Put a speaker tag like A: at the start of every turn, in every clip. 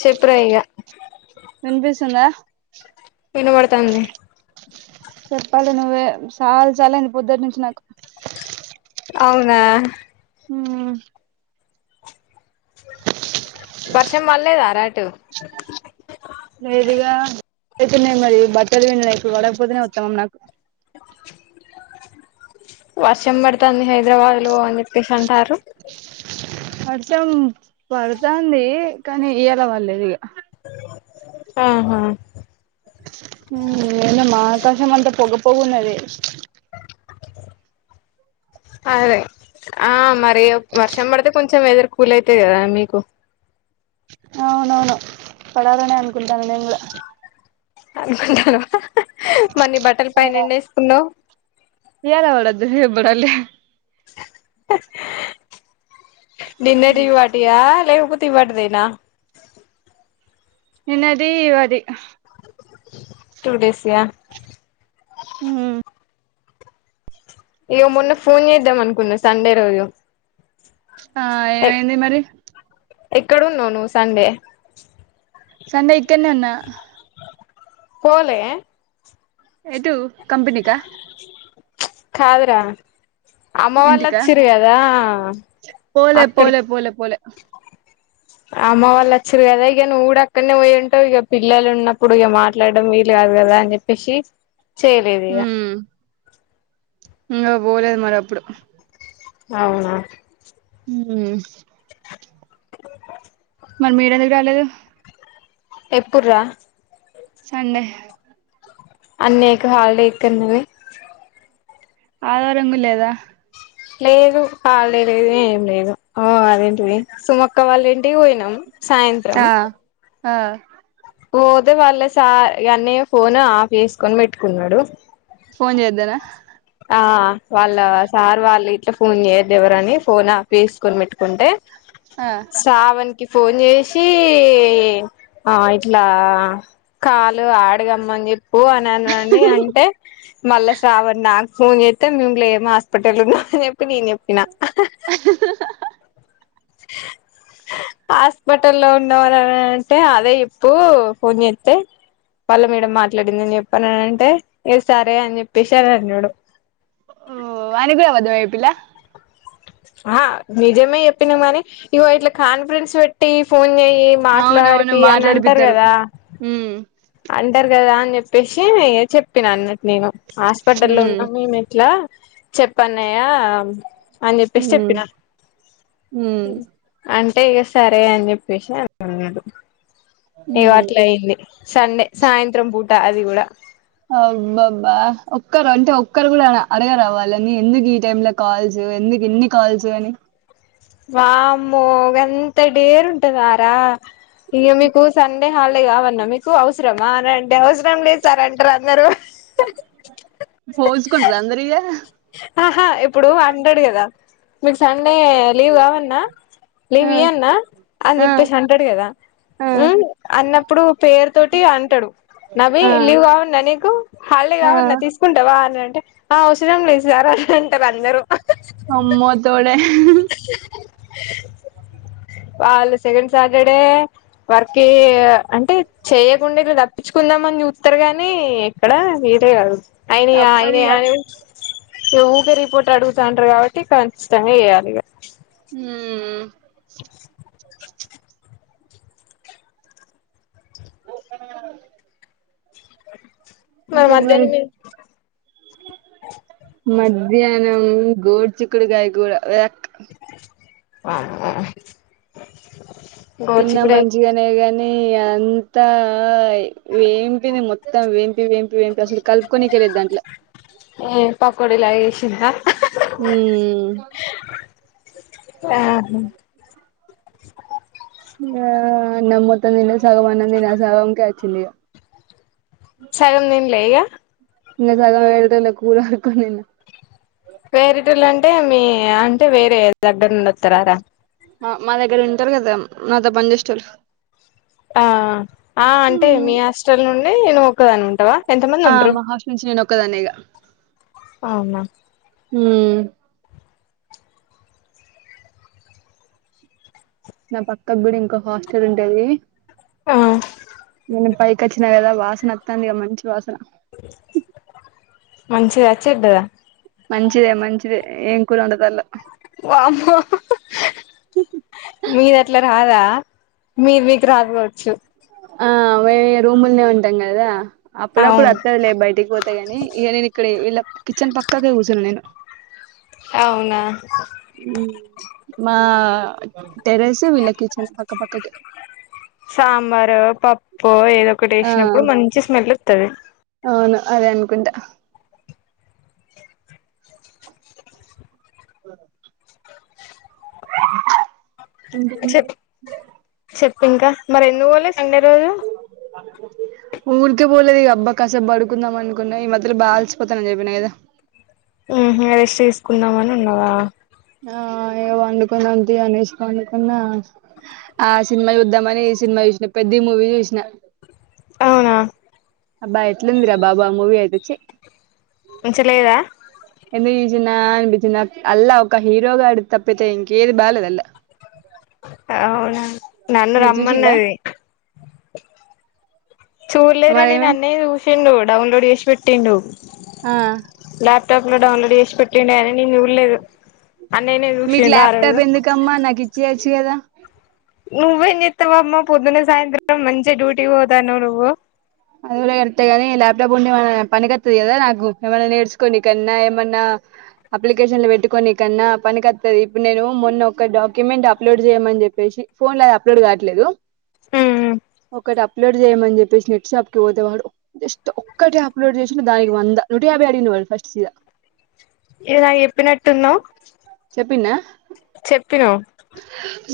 A: చెప్పురా ఇగా
B: వినిపిస్తుందా
A: వినబడుతంది
B: చెప్పాలే నువ్వే సాల్ సాల్ అయింది పొద్దుటి నుంచి నాకు
A: అవునా
B: ఉమ్
A: వర్షం పల్లెదార అటు
B: లేదుగా అయ్తున్నాయ్ మరి బట్టలు పిండిన ఇప్పుడు పడకపోతనే ఉత్తమం నాకు
A: వర్షం పడుతంది హైదరాబాద్ లో అని చెప్పేసి అంటార్రు
B: వర్షం పడుతాంది కానీ ఇయ్యలా పళ్లేదు ఇగా
A: ఆహా
B: ఏందమా ఆకాశం అంతా పొగపోగున్నది
A: అదే ఆ మరి వర్షం పడితే కొంచెం వెదర్ కూల్ అయితయి కదా మీకు
B: అవునవును పడాలనే అనుకుంటాన నేను కూడా
A: అనుకుంటను మరిని బట్టల్ పైన ఎండేసుకున్నావ్
B: బడ లే
A: నిన్నటి వాటియా లేపో ఇవాటిదేనా
B: నిన్నటి అది
A: టూడేష్ యా
B: ఉ
A: ఇయ్యగో మొన్న ఫోన్ చేద్దాం అనుకున్నా సండే రోజు
B: ఆ ఏమైంది మరి
A: ఎక్కడ ఉన్నావ్ నువ్వు సండే
B: సండే ఇక్కన్నే ఉన్నా
A: పోలే
B: ఎటు కంపెనీకా
A: కాదురా అమ్మ వాళ్లు
B: ఇంటికా
A: వచ్చిరు కదా
B: పోలే పోలే
A: అక్కడికి
B: పోలే పోలే
A: అమ్మ వాళ్ళు వచ్చిరు కదా ఇగ నువ్వు కూడా అక్కడ్నే పోయి ఉంటావు ఇగ పిల్లలు ఉన్నప్పుడు ఇగ మాట్లాడడం వీలు కాదు కదా అని చెప్పేసి చేయలేదు ఇగ
B: ఇంగా పోలేదు మరి అప్పుడు
A: అవునా
B: ఉ మరి మీరు ఎందు రాలేదు
A: ఎప్పుడు రా
B: సండే
A: అన్నయ్యకు హాలిడేక్కన్నావి
B: ఆదివారము లేదా
A: లేదు హాలిడే లేదు ఏం లేదు ఉ అదేంటిది సుమొక్క వాళ్ళ ఇం ఇంటికి పోయినాం సాయంత్రం
B: ఆ ఆ
A: పోతే వాళ్ళస అన్నయ్య ఫోన్ ఆఫ్ చేసుకొని పెట్టుకున్నాడు
B: ఫోన్ చేద్దానా
A: ఆ వాళ్ళ సార్ వాళ్ళ ఇట్ల ఫోన్ చేయొద్దు ఎవరని ఫోన్ ఆఫ్ చేసుకొని పెట్టుకుంటే
B: ఆ
A: శ్రావణ్ కి ఫోన్ జేసి ఆ ఇట్లా కాలు ఆడగమ్ అన్ చెప్ ఊ అననని అంటే మల్ల శ్రావణ ఫోన్ జేత్తే మేము లేము హాస్పిటల్లో ఉన్నాం అని చెప్పి నేను చెప్పిన హాస్పిటల్లో ఉన్నవానని అంటే అదే ఇప్పు ఫోన్ చేత్తే వాళ్ళ మేడం మాట్లాడిందని జెప్పను అంటే ఏ సరే అని చెప్పేసి సరే అన్నాడు
B: ఓ వానికీ ఒక్క వైపిల్లా
A: ఆ నిజమే చెప్పినామని ఇగో ఇట్లా కాన్ఫరెన్స్ పెట్టి ఫోన్ ఈ
B: అవునవును
A: మాట్లాడిపీ అని అంటరు
B: మాట్లాడిపిత్తరు
A: కదా
B: హ్మ్
A: అంటారు కదా అని చెప్పేసి చెప్పిన అన్నట్టు నేను హాస్పిటల్లో
B: హ్మ్
A: ఉన్నాం మేము ఎట్లా చెప్పఅన్నయ్యా అని చెప్పేసి
B: హ్మ్
A: చెప్పిన అన్
B: హ్మ్
A: అంటే ఇగ సరే అన్ జెప్పేసి అంటున్నడు ఇగో
B: హ్మ్
A: అట్లైంది. సండే సాయంత్రం పూట అది గుడ
B: అబ్బబ్బా ఒక్కరంటే ఒక్కరు గుడా ఆడ అడగరా వాళ్ళని ఎందుకు ఈ టైమ్లో కాల్ చే ఎందుక్ ఇన్ని కాల్స్ అని
A: వామ్మో గంత డేరుంటదారా ఇగ మీకు సండే హాల్డే కావన్న మీకు అవసరమా అన్ అంటే అవసరంలే సార్ అంటరందరూ హ్హ్
B: పూస్కుంటర్ అందరిగా
A: ఆహా ఇప్పుడు అంటడు గదా మీకు సండే లీవ్ కావల్నా లీవ్
B: ఆ
A: ఇయ్యన్న అన్
B: ఆ
A: జెప్పేస్ అంటడు గదా మ్ అన్నప్పుడు పేర్ తోటి అంటడు. నవీ
B: ఆ
A: లీవ్ కావన్న నీకు హాల్డే
B: ఆ
A: కావన్న
B: ఆ
A: తీస్కుంటవా అన్ అన్ ఆ అవసరంలే సార్ అన్ అంటరందరు
B: అమ్మో తోడే
A: వాళ్ళు సెకండ్ సాటర్డే వర్కే అంటే చెయ్యకుండ ఏదో తప్పిచ్చుకుందాం అన్ చూత్తర్ గని ఎక్కడ ఇదే గాదు అయినయా అయనయా
B: తప్పదిగా
A: అని ఇగ ఊకే రిపోర్ట్ అడుగుతాంటర్ కాబట్టి ఖచ్చితంగా చేయా
B: మ్ మ్ ఉప్పన్న తాగాలె
A: మరి
B: ఇంకేంది
A: మధ్యాహ్నం
B: మరి ధ్యాహ్నం గోడ్ చిక్కుడుకాయ కూర వ్యాక్
A: ఆ
B: తిన్న మంచిగనే గన్ నీ అంతా వేంపిది మొత్తం వేంపి వేం వేంపి అసల్ కల్పుకోనికే లేద్ దాంట్ల
A: ఏ పకోడిలా ఏషిందా
B: మ్మ్
A: యా హ్
B: ఆ అన్నం మొత్తం తిన్లే సగం అన్నం తిన్న ఆ సగంకే అచ్చిందిగ
A: సగం తిన్లే ఇగ
B: నిన్న సగం వేరొటోళ్ల కూర అడుక్కొన్ తిన్న.
A: వేరేటోళ్లంటే మీ అంటే వేరే దగ్గర నుండి ఒత్తరారా
B: అ మా దగ్గర ఉంటరు గదా మాతో పని చేసేటోళ్ళు
A: ఆ ఆ అంటే మీ హాస్టల్ నుండి నువ్ ఒక్కదానివ్ ఉంటవా?
B: ఆ మా హాస్టల్ నుంచి నేనొక్కదాన్నే ఇగ
A: అవునా
B: మ్ నా పక్కక్ గుడ ఇంకో హాస్టల్ ఉంటదీ
A: ఆ
B: నేన్ పైకచ్చిన గదా వాసన అత్తాంది ఇగ మంచి వాసన
A: మంచిద, చెడ్డదా?
B: మంచిదే మంచిదే ఏం కూరొండుతాన్లో
A: వామ్మో మీ మీక్ రాదు గావచ్చు.
B: ఆ మే రూముల్నే ఉంటం గదా అప్పుడప్పుడ్
A: అవును
B: అత్తదిలే బయటికి పోతే గని ఇగ నేన్ ఇక్కడే వీళ్ళ కిచన్ పక్కకే కూసున్న నేను
A: అవునా
B: టెరస్ వీళ్ల కిచన్ పక్క పక్క కే
A: పో ఏదొ ఒకటి ఏశినప్పుడు మంచి స్మెల్ ఒత్తది
B: అవును అదే అనుకుంటా ఆ ఇంకేం
A: చెప్
B: మరి
A: చెప్పింకా మరి ఎందుకు పోలే సండే రోజు
B: ే ఊరికే పోలేదిగ అబ్బా కాసేబడుకుందాం అనుకున్నా ఈ మధ్యల బాఅలిసిపోతన అని చెప్పిన గదా
A: ఊహ్ ఇగ రెస్ట్ తీసుకుందాం అని ఉన్నావా
B: ఆ ఇగ వండుకుందాం తియ్ అనేశి పండుకున్న ఆ సినిమా చూద్దామని ఈ సినిమా చూసిన పెద్ధి మూవీ చూసిన
A: ఆ
B: అబ్బా ఎట్లుందిరా బాబు ఆ మూవీ అయితె చి
A: మంచలేదా
B: చిన్నా అనిపిచ్చిద్ అల్ల ఒక హీరోగాడి తప్పైతే ఇంకేది బాలెద్ అల్లా
A: అవునా నన్ను
B: మీరు చూసిల్లా
A: రమ్మన్నది చూల్లెద్రా
B: మరి
A: నేన్
B: ఏమైంది
A: అన్నయ్య చూసిండు డౌన్లోడ్ చేశి పెట్టిండు
B: ఆ
A: లాప్ టప్ లో డౌన్లోడ్ చేశి పెట్టిండు అయినా నేను చూల్లెదు
B: మీక్ ల్యాప్టాప్ ఎందుకమ్మా నాకు ఇచ్చేయచ్చు కదా
A: నువ్వేం చేత్తవమ్మ పొద్దున సాయంత్రం మంచిగా డ్యూటీకి పోతానవ్ నువ్వు
B: అది గుడా కరెక్ట్ కని ల్యాప్టాప్ ఉండేమన్నా పనికత్తది కదా నాకు ఏమన్నా నేర్చుకోనికన్నా ఏమన్నా అప్లికేషన్లు పెట్టుకొని కన్నా పనికత్తది ఇప్పుడు నేను మొన్న ఒక డాక్యుమెంట్ అప్లోడ్ చేయమని చెప్పేసి ఫోన్లా అది అప్లోడ్ కాట్లేదు
A: ఉ
B: ఒకటి అప్లోడ్ చేయమని చెప్పేసి నెట్ షాప్ తే వాడు జస్ట్ ఒక్కటే అప్లోడ్ చేసిండు దానికి వందా నూట యాభై అడిగిండు ఫస్ట్ సీద
A: ఇది నాక్ చెప్పినట్టున్నావ్
B: చెప్పిన్నా
A: చెప్పినవ్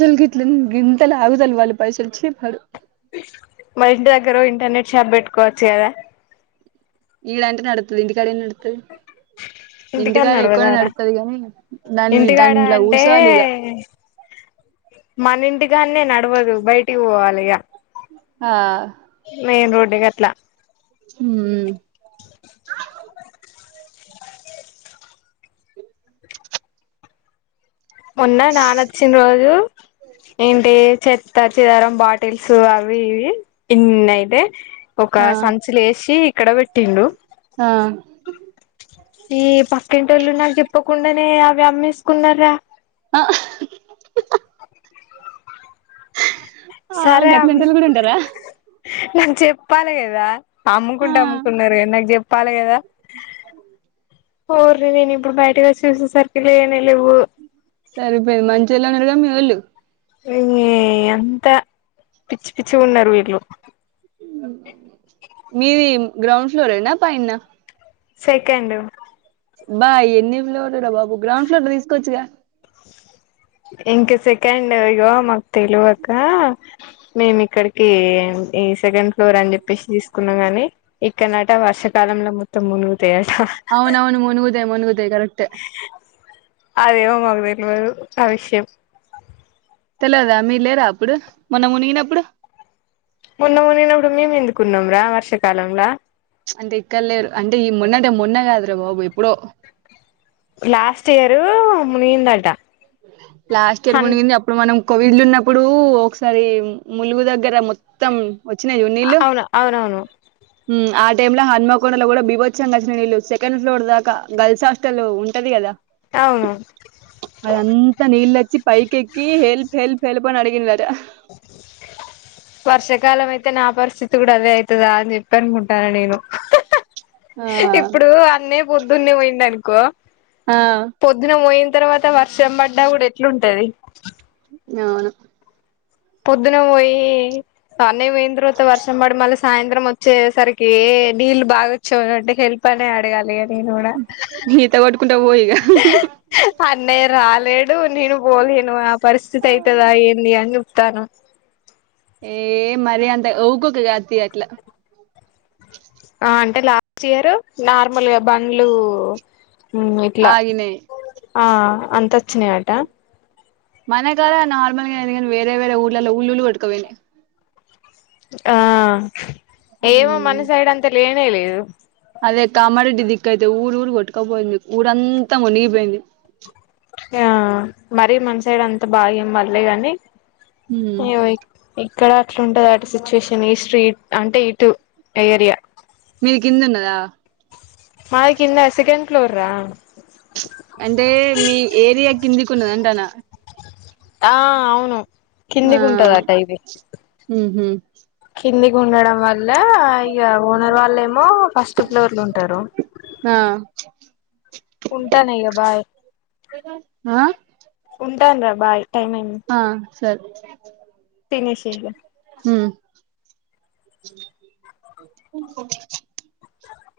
B: సల్ గిట్లిన్ గింతల్గుదల్ వాళ్ పైసలు చిప్ వా
A: మా ఇంటి దగ్గర ఇంటర్నెట్ షాప్ పెట్టుకోవచ్చు గదా
B: ఈడ అంటే నడ్త్తది ఇంటికాడ ఏం నడ్త్తది ఇంటికాడ ఎక్కువనే నడుత్తది గని దాన్
A: ఇంటికాడ
B: దాంట్లో కూసోవాలిగ
A: మనింటికాన్నే నడవదు బయటికి పోవాలె ఇగ
B: ఆ
A: మెయిన్ రోడ్ గట్ల
B: ఉం
A: మొన్నా నానొచ్చిన్ రోజు
B: ఉ
A: ఏంటి చెత్త చెదారం బాటిల్స్ అవి ఇవి ఇన్నయితే
B: ఆ
A: ఒక సంచి లేశి ఇక్కడ పెట్టిండు
B: ఆ
A: ఈ పక్కింటోళ్ళు నాకు చెప్పకుండానే అవి అమ్మేసుకున్నారా
B: ఆ
A: సరే అమ్
B: గట్లంటోళ్ళు కూడ ఉంటారా
A: చెప్పాలె కదా
B: ఆ
A: అమ్ముకుంటే అమ్ముకున్నారు కని నాకు చెప్పాలి కదా ఓర్రీ నేను ఇప్పుడు బయటకు చూసెసరికి లేవే
B: సరిపోయింది మంచోళ్ళన్నారుగా మీ వోళ్ళు
A: ఉ ఇ అంత పిచ్చి పిచ్చిగా ఉన్నారు వీళ్ళు
B: మీది గ్రౌండ్ ఫ్లోరెనా పైన్న
A: సెకండ్
B: బా ఎన్ని ఫ్లోర్లు రా బాబు గ్రౌండ్ ఫ్లోర్లు తీసుకోవచ్చుగా
A: ఇంకా సెకండ్ ఇగో మాకు తెలువక మేమి ఇక్కడికి ఈ సెకండ్ ర్ అని చెప్పేసి తీసుకున్నా గాని ఇక్కడ నట వర్షకాలంలో మొత్తం మునుగు
B: అవునవును మునుగుతయి మునుగుతయి కరెక్టే
A: అదేమో మాకు తెల్వదు ఆవిష్యం
B: తెలదా మీరు లేరా అప్పుడు మొన్న మునిగినప్పుడు
A: మొన్న మునిగినప్పుడు మేము ఎందుకున్నాం రా వర్షాకాలంలా
B: అంటే ఇక్కడ లేరు అంటే ఈ మొన్నంటే మొన్న కాదురా బాబు ఎప్పుడో
A: లాస్ట్ ఇయరు ముీందాల్ట
B: లాస్ట్ ఇయర్ మునిగింది అప్పుడు మనం కోవిడ్లు ఉన్నప్పుడు ఒకసారి ములుగు దగ్గర మొత్తం వచ్చినా జూడు నీల్లు
A: అవును అవునవును
B: ఆ టైమ్ లో హన్మకొండలో కూడా బీభత్సం గచ్చిన నీళ్ళు సెకండ్ ఫ్లోర్ దాకా గర్ల్స్ హాస్టల్ ఉంటది కదా
A: అవును
B: చ్చ పైకేకి హెల్ప్ హెల్ప్ హేల్ప్ని అన్ని అడిగిందట
A: వర్షాకాలం అయితే నా పరిస్థితి కూడా అదే అయితదా అని చెప్పి అనుకుంటాను నేను
B: ఆ
A: ఇప్పుడు అన్నే పొద్దున్నే పోయింది అనుకో
B: ఆ
A: పొద్దున పోయింది తర్వాత వర్షం పడ్డా కూడా ఎట్లుంటది
B: అవును
A: పొద్దున పోయి అన్న పోయిన తరువాత వర్షం పడి మళ్ళీ సాయంత్రం వచ్చేసరికి నీళ్లు బాగాొచ్చావు అంటే హెల్ అనే అడగాలి నేను కూడా
B: ఈత కొట్టుకుంట పో ఇగ
A: అన్నయ్య రాలేడు నేను పోలేను ఆ పరిస్థితి అయితదా ఏంది అని చూస్తానా
B: ఏ మరి అంత ఉక్కుకే కాదు తి అట్లా
A: ఆ అంటే లాస్ట్ చేయరు నార్మల్గా బండ్లు ఇట్లా
B: ఆగినయ్
A: ఆ అంత వచ్చినాయి అట
B: మనకదా నార్మల్ గా అయినాయి వేర వేర ఊర్ల ఉల్లుల్లు కొట్టుకపోయినయ్
A: ఆ ఏమో మన
B: హ్మ్
A: సైడ్ అంతా లేనే లేదు
B: అదే కామారెడ్డి దిక్కు అయితే ఊరు ఊరు కొట్టుకపోయింది ఊరంతా మునిగిపోయింది
A: ఆ మరి మన సైడ్ అంత బాగా ఏం పడలే గాని
B: హ్మ్
A: అయ్యో ఇక్కడ అట్లాంటది అటు సిచ్యుయేషన్ ఈ స్ట్రీట్ అంటే ఇటు ఏరియా
B: కింద ఉన్నదా
A: మాది కింద సెకండ్ ఫ్లోర్ రా
B: అంటే మీ ఏరియా కిందికి ఉంటది అంటఅన్న
A: ఆ అవును
B: ఆ
A: కిందికుంటదట ఇది
B: ఉహు
A: కిందికి ఉండడం వల్ల ఇగ ఓనర్ వాళ్లేమో ఫస్ట్ ఫ్లోర్లుంటారు
B: ఆ
A: ఉంటాన ఇగ బాయ్
B: ఆ
A: టన్రా బాయ్ టైం అయింది
B: సర్
A: తినేశేయ్ ఇగ
B: ఉమ్